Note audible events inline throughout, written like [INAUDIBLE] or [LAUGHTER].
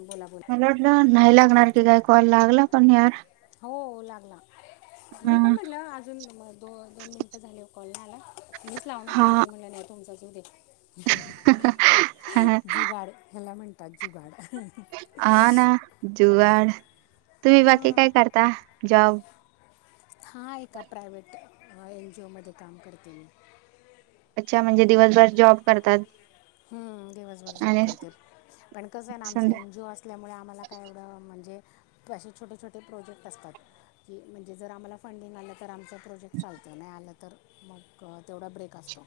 बोला बोला मला वाटलं नाही लागणार की काय कॉल लागलं पण या हो लागला. हा मी पण म्हटलं अजून दो दोन मिनिटं झाले हो कॉल लागला. मीच लावणार हा होती पण म्हणलं नाही तुमचाच येऊदे. हा जुगाड ह्याला म्हणतात जुगाड हा ना जुगाड. तुम्ही बाकी हं, काय करता जॉब? हा एका प्रायव्हेट एन जी ओ मध्ये काम करते मी. अच्छा, म्हणजे दिवसभर जॉब करतात. हम्म. दिवसभर जॉब आणि करत. पण कसं आहे ना आमच संध्या एन जी ओ अस ल्यामुळे आम्हाला काय एवढं म्हणजे असे छोटे छोटे प्रोजेक्ट असतात. की म्हणजे जर आम्हाला फंडिंग आलं तर आमचं प्रोजेक्ट चालतं. नाही आलं तर मग तेवढा ब्रेक असतो.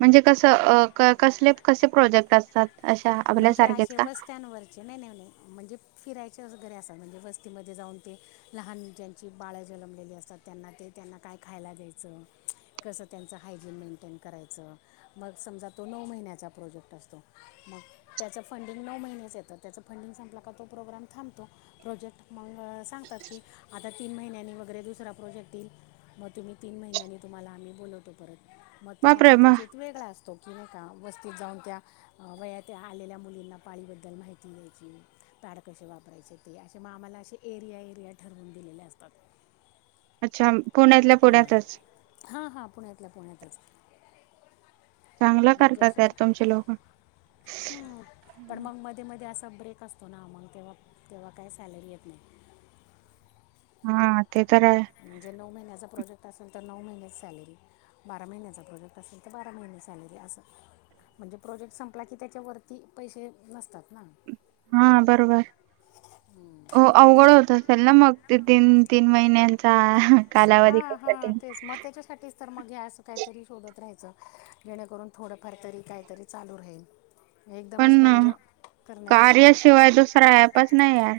म्हणजे कसं कसले कसे प्रोजेक्ट असतात? अशा म्हणजे आपल्यासारखेच असे का वस्त्यांवर नाही नाही म्हणजे फिरायचे अस घरे असा म्हणजे वस्तीमध्ये जाऊन ते लहान जे जी बाळं जन्मलेली असतात. त्यांना ते त्यांना काय खायला द्यायचं. कसं त्यांचं हायजीन मेंटेन करायचं. मग समजा तो नऊ महिन्याचा प्रोजेक्ट असतो मग, त्याचं फंडिंग नऊ महिन्याच येतं. त्याचं फंडिंग संपला का तो प्रोग्राम थांबतो. प्रोजेक्ट मग सांगतात की, आता तीन महिन्यांनी वगैरे दुसरा प्रोजेक्ट येईल. मग तुम्ही तीन महिन्यांनी तुम्हाला आम्ही बोलवतो परत मग तेव्हा बापरे मग कदाचित वेगळा असतो. की नाही का वस्तीत जाऊन त्या वयात त्या आलेल्या मुलींना पाळीबद्दल माहिती घ्यायची. पॅड कसे वापरायचे ते असे मग आम्हाला असे एरिया एरिया ठरवून दिलेले असतात. अच्छा, पुण्यातल्या हं. पुण्यातच. हां हां पुण्यातला पुण्यातच. चांगलं म्हणजे करतात असं यार तुमचे लोक. हं. पण मग मध्ये मध्ये असा ब्रेक असतो ना. मग तेव्हा तेव्हा काय सॅलरी येत नाही. हा ते तर आहे. म्हणजे नऊ महिन्याचा प्रोजेक्ट असेल तर नऊ महिनेच सॅलरी. बारा महिन्याचा प्रोजेक्ट असेल तर बारा महिने सॅलरी असं. म्हणजे प्रोजेक्ट संपला की त्याच्या वरती पैसे येत नसतात ना. हा बरोबर. हो. अवघड होत असेल ना मग, ते तीन तीन महिन्यांचा. हा कालावधी कसा हा ते. तेच. म त्याच्यासाठीच तर मग हे असं काहीतरी शोधत राहायचं जेणेकरून थोडंफार तरी काहीतरी. चालू राहील. पण एकदमच बंद करण्यापेक्षा नाही कार्याशिवाय का दुसरा ॲपच नाहीये यार.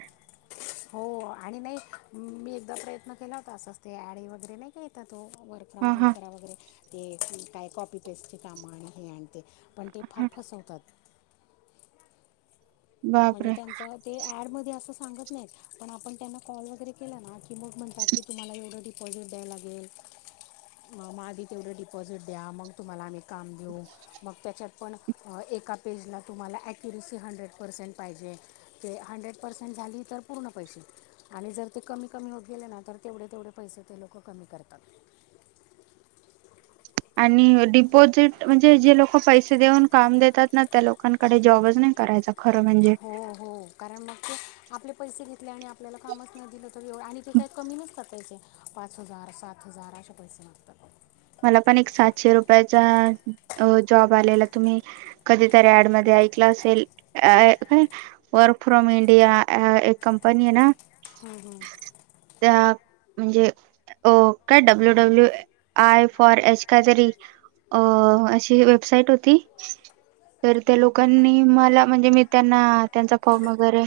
हो आणि नाही मी एकदा प्रयत्न केला होता असंच ते याडी वगैरे नाही का येतात ओ व र्क फ्रॉम ह होम ह करा वगैरे ते काय कॉपी पेस्टची कामं आणि हे आण ते पण ते फार ह फसवतात. म्हणजे बापरे त्यांचं ते ऍडमध्ये असं सांगत नाहीत पण आपण त्यांना कॉल वगैरे केला ना की मग म्हणतात. की तुम्हाला एवढं डिपॉझिट द्यायं लागेल. म म आधी तेवढं डिपॉझिट द्या, मग तुम्हाला आम्ही काम देऊ मग त्याच्यात पण अ एका पेजला तुम्हाला ऍक्युरेसी हंड्रेड पर्सेंट. पाहिजे ते हंड्रेड पर्सेंट झाली तर पूर्ण पैसे. आणि जर ते कमी कमी होत गेले ना तर तेवढे तेवढे पैसे ते लोक कमी करतात. आणि डिपॉजिट म्हणजे जे लोक पैसे देऊन काम देतात ना त्या लोकांकडे जॉबच नाही करायचा. खरं म्हणजे. हो हो कारण मग ते आपले पैसे घेतले आणि आपल्याला कामच नही दिलं तरी एवढं, आणि ते काय कमी नहीत का पैसे. पाच हजार सात हजार असे पैसे मागतात. मला पण एक सातशे रुपयाचा अ जॉब आलेला तुम्ही कधीतरी ऍड मध्ये ऐकलं असेल अ काय वर्क फ्रॉम इंडिया आ एक कंपनी हे ना. हूं हूं! त्या म्हणजे अ काय W W I for H कायतरी अ अशी वेबसाईट होती. तर त्या लोकांनी मला म्हणजे मी त्यांना त्यांचा फॉर्म वगैरे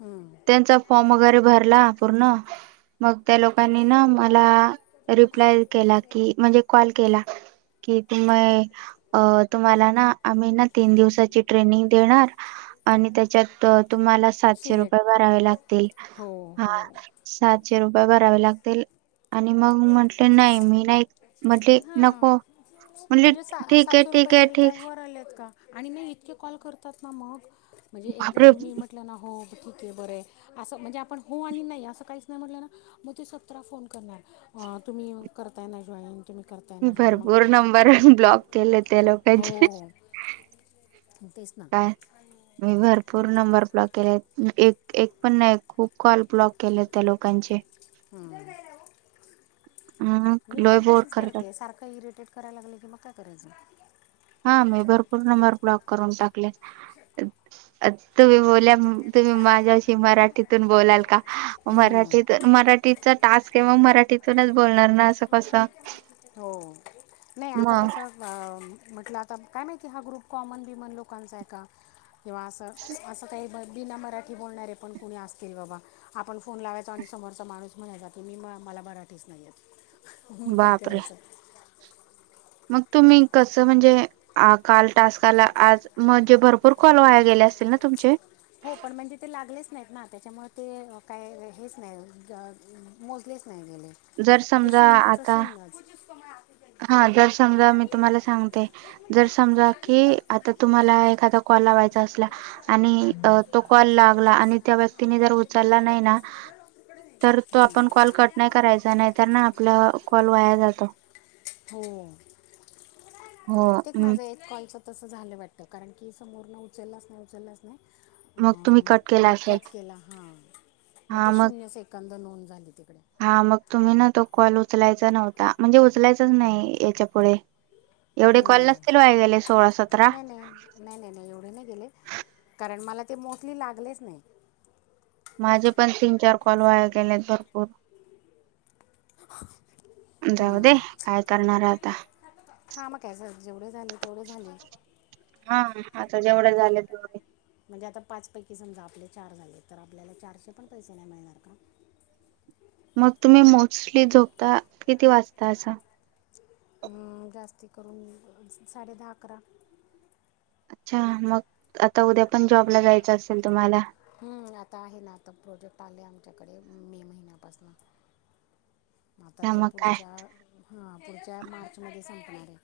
हूं! त्यांचा फॉर्म वगैरे भरला पूर्ण मग त्या लोकांनी ना मला रिप्लाय केला की म्हणजे कॉल केला. कि तुमही अ तुम्हाला ना आम्ही ना तीन दिवसाची ट्रेनिंग देणार. आणि त्याच्यात त तुम्हाला सातशे रुपये सिलेक्ट भरावे लागतील हो हा. हो सातशे रुपये भरावे लागतील आणि मग म्हंटले नाही मी नाही म्हटले हा नको म्हटले म्हणजे सा ठीक आहे सातशे रुपये ठीक आहे तरी ठीक काय वर आलेत का. आणि ना इतके कॉल करतात ना मग म्हणजे एकदा बापरे तुम्ही म्ह टलं ना हो ठीक हे बरं हे असं म्हणजे आपण हो आणि नाही असं काहीच नाही म्हटलं ना. म ते सतरा फोन करणार अ तुम्ही करताय ना जॉईन. तुम्ही करताय मी ना जॉईन मग भरपूर नंबरन ब्लॉक केलेत. हो तेच. ना काय? मी भरपूर नंबर ब्लॉक केले एक एक पण नाही खूप कॉल ब्लॉक केले त्या लोकांचे. हम मी लोय पण बोर तसच करतात करते सारख इरिटेट करायला लागले की मग काय करायचं. हा मी भरपूर नंबर ब्लॉक करून टाकले. अत तुम्ही बोल्या तुम्ही माझ्याशी मराठीतून बोलाल का? हम्म. मराठीत मराठीचा टास्क हे मं मराठीतूनच बोलणार ना असं कसं. हो नही आता मग कस. हा, म्हटलं आता काय माहिती, हा ग्रुप कॉमन बिमन लोकांचा आहे का? किंवा असं, असं काही ब बिना मराठी बोलणारे पण कुणी असतील बाबा. आपण फोन लावायचो आणि समोरचा माणूस म्हणायचा की, मी मला मराठीच नाहीयेत. बापरे. मग तुम्ही कसं म्हणजे- आ काल टास्क आला, आज म्हणजे भरपूर कॉल वाया गेले असतील ना, तुमचे? हो, पण म्हणजे ते लागलेच नाहीत ना, त्याच्यामुळे ते काय हेच नाही, अ- मोजलेच नाही मी नीट, जर मग ते समजा शून्याच आता शून्यच. हा, जर समजा मी तुम्हाला सांगते- जर समजा की, आता तुम्हाला एखादा कॉल लावायचा असला- आणि तो कॉल लागला आणि त्या व्यक्तीने जर उचलला नाही ना- तर तो आपण कॉल कट नाही करायचा, नाही तर ना आपला कॉल वाया जातो. हो, हो बहुतेक हम्म. माझा एक कॉलचा- तसं झालं वाटतं. कारण की, समोर न उचललाच नाही, उचललाच नाही. मग हा, तुम्ही कट मग केला मी असेल कट केला हा, मग ते शून्य- इकडन नोंद झाली तिकडे. हा, मग तुम्ही ना तो कॉल उचलायचा नव्हता, म्हणजे उचलायचाच नाही याच्या पुुढे. एवढे कॉल हम्म. नसतील वाया गेले सोळा, सतरा? नाही नाही नाही, नाही, नाही, एवढे नाही गेले कारण, मला ते मोस्टली लागलेच नाहीत. माझे पण तीन, चार कॉल वाया गेलेत भरपूर. जाऊदे, हम्म. काय करणार आता. हा, मग काय झालं, जेवढे झाले तेवढे झाले. हा, आता जेवढे झालेत तेवढे. म्हणजे, आता पाच पैकी समजा आपले चार झाले तर, आपल्याला चारशे पण पैसे नाही मिळणार का? मग, तुम्ही मोस्टली झोपता किती वाचता असा? ह्ं, जास्ती करून साडे दहा, अकरा. अच्छा, मग आता उद्या पण जॉबला जायचं असेल तुम्हाला? हम्म, आता आहे ना, आता प्रोजेक्ट आले आमच्याकडे मे महिन्यापासनं. आता ते मग काय पुढच्या हा, पुढच्या मार्च मध्ये संपणार आहे.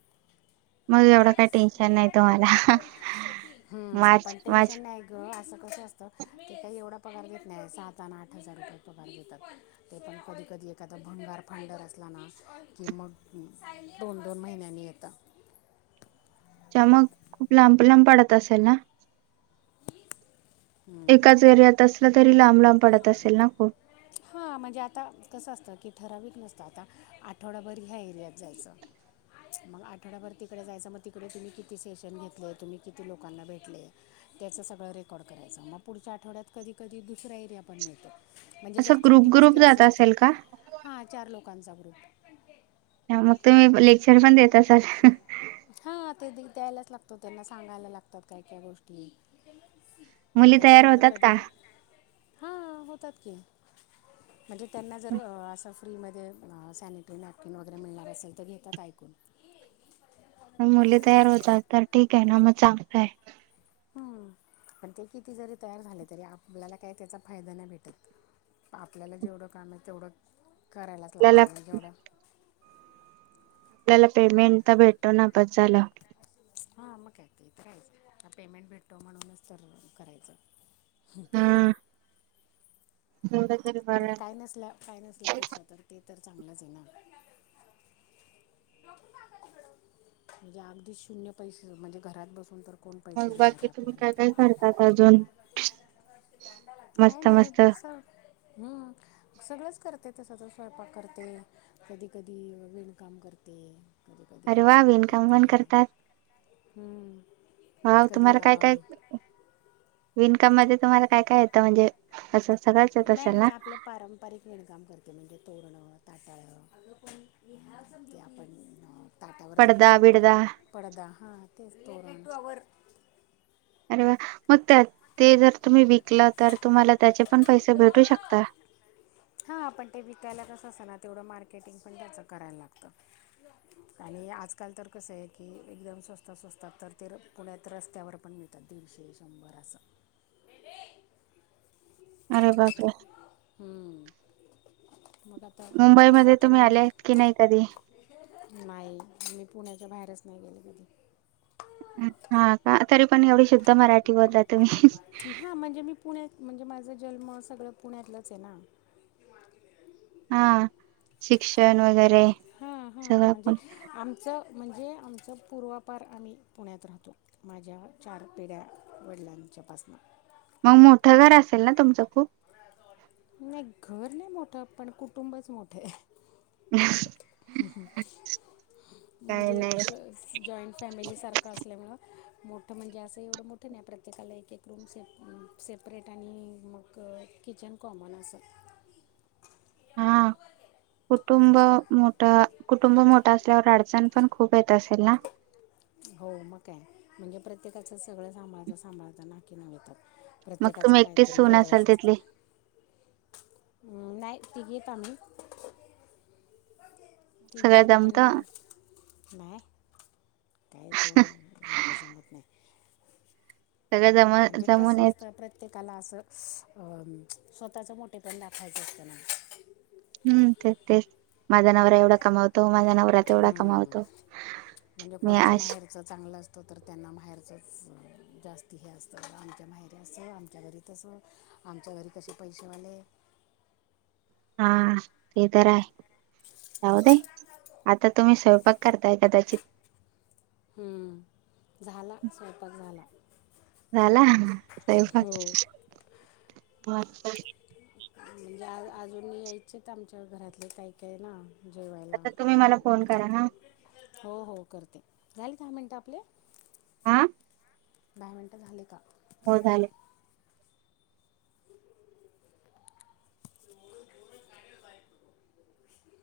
मग एवढं काय टेन्शन नाही तुम्हाला [UNINTELLIGIBLE] हम्म, मार्च पण टेन्शन मार्च नाही. अग, असं कसं असतं, ते काही एवढा पगार घेत नाही सात आणि आठ हजार रुपये पगार देतात ते. ते पण कधी, कधी- एखादा भंगार [UNINTELLIGIBLE] असला ना, की मग दोन, दोन महिन्यांनी येतं. अच्छा, मग खूप लांब, लांब पडत असेल ना? हम्म. एकाच एरीयात असलं तरी लांब, लांब पडत असेल ना खूप? हा, म्हणजे आता कसं असतं की, ठराविक नसतं आता आठवडाभर ह्या एरियात जायचं. मग आठवड्याभर तिकडे जायचं, मग तिकडे तुम्ही किती सेशन घेतलेय, तुम्ही किती लोकांना भेटले- त्याचं सगळं रेकॉर्ड करायचं, मग पुढच्या आठवड्यात कधी, कधी दुसरा एरिया पण मिळतं. म्हणजे जर असं छोटी ग्रुप ग्रुप वस्ती जात असेल तर, का हा चार लोकांचा ग्रुप. त्यामुळं तुम्ही, लेक्चर पण देत असाल? हा, ते दे द्यायलाच लागतात, त्यांना सांगायला लागतात काय, काय गोष्टी. मुली तयार होतात का? हा, होतात की, म्हणजे त्यांना जर असं- फ्रीमध्ये अ, सॅनिटरी नॅपकिन वगैरे मिळणार असेल तर, घेतात ऐकून. पण मुली तयार होतात, तर ठीक आहे ना, मग चांगलय. हम्म पण ते किती जरी तयार झाले तरी, आपल्याला काही त्याचा फायदा नाही भेटत. आपल्याला जेवढं काम आहे तेवढं करायलाच आपल्याला लागतात कारण जेवढ्या त्याला पेमेंट तर भेटतो ना, बस झालं. हा मग काय, पेमेंट भेटतो म्हणूनचं तर करायचं. हम्म. हम म्हणजे बरं काय नसल्या काय नसल्यापेक्षा तर ते तर चांगलंच आहे ना. म्हणजे अगदीच शून्य पैसं म्हणजे घरात बसून तर कोण पैसे मग देणारे बाकी तुम्ही आपल्याला? काय काय करतात अजून काही मस्त नाही, मस्त स हम्म. सगळंच करते तसं तर स्वयंपाक करते, कधी कधी विणकाम करते. कधी, कधी अरे वा एम्ब्रॉयडरी विणकाम करते, पण करतात हम्म. हा, तुम्हाला काय काय येतं विनकाम मध्ये तुम्हाला काय काय येतं म्हणजे [UNINTELLIGIBLE] नाही मी ना आपलं पारंपरिक विणकाम करते म्हणजे तोरणं, ताटाळं, ते आपण ताटावर पडदा, झाकतो नाही का विडदा पडदा, हा तेच तोरण. अरे वा, मग त्यात ते जर तुम्ही विकलं तर तुम्हाला त्याचे पण पैसे भेटू शकता. हा, आपण ते विकायला कसं असतं ना तेवढं मार्केटिंग पण त्याचं करायला लागतं. आणि आजकाल तर कसं आहे की, एकदम स्वस्तात, स्वस्तात तर ते पुण्यात रस्त्यावर पण मिळत. तर ते दिडशे, शंभर असं. दिदे. अरे बाप रे. हम्म, मग आता मग कसं मुंबईमध्ये होतं ना तुम्ही मग आले आहेत की नाही कधी नाही, मी पुण्याच्या बाहेरच नाही गेले कधी. हा, कार तरी पण एवढी शी हा म्हणजे मी पुण्यात, म्हणजे माझ जन्म सगळं पुण्यातलंच आहे ना. हा, शिक्षण वगैरे हां, हां सगळं म्हणजे पण आमचं, म्हणजे आमचं पूर्वापार आम्ही पुण्यात राहतो. माझ्या चार पिढ्या वडिलांच्या पासनं. मग मोठं घर असेल ना तुमचं खूप. नाही घर नाही मोठं, पण कुटुंबच मोठं आहे. [UNINTELLIGIBLE] काय म्हणजे नाही असच. जॉईंट फॅमिली सारखं असल्यामुळं, मोठं म्हणजे असं एवढं मोठं नाही प्रत्येकाला एक एक रूम सेप, सेपरेट आणि मग किचन कॉमन असं. हा कुटुंब मोठ कुटुंब मोठं असल्यावर अडचण पण खूप येत असेल ना? हो मग का म्हणजे प्रत्येकाचं सगळं सांभाळता सांभाळाच नाकी न मिळतात. मग प्रत्येकाचं तुम्ही एकटीच काहीतरी सून असाल वेगळंच असतं तिथली नाही ती घेत आम्ही. ती सगळं घेत जमत पण बाय. काय कोण एवढं जमत नाही. सगळं जम म्हणजे जमून कसं येत असतं प्रत्येकाला असं स्वतःचं मोठेपण दाखवायचं असतं ना. हम् तेच तेच माझा नवरा एवढा कमाव तो माझा नवरा तेवढा हम्म. कमावतो म्हणजे मी कोणाचं आशी माहेरचं चांगलं असतं तर त्यांना माहेरचंच जास्ती हे असतं आमच्या माहेरी असं आमच्या घरी तसं आमच्या घरी कसे पैसेवाले हा ते तर आहे जाऊ दे. आता तुम्ही स्वयंपाक करताय कदाचित हम्म, झाला स्वयंपाक झाला. झाला, स्वयंपाक. हो [UNINTELLIGIBLE] म्हणजे आं अजून यायचेत आमच्या घरातले काय काय ना. जेवायला. आता तुम्ही मला फोन करा हा हो हो करते झाले दहा मिनटं आपले? हं दहा मिनटं झाले का? हो झाले.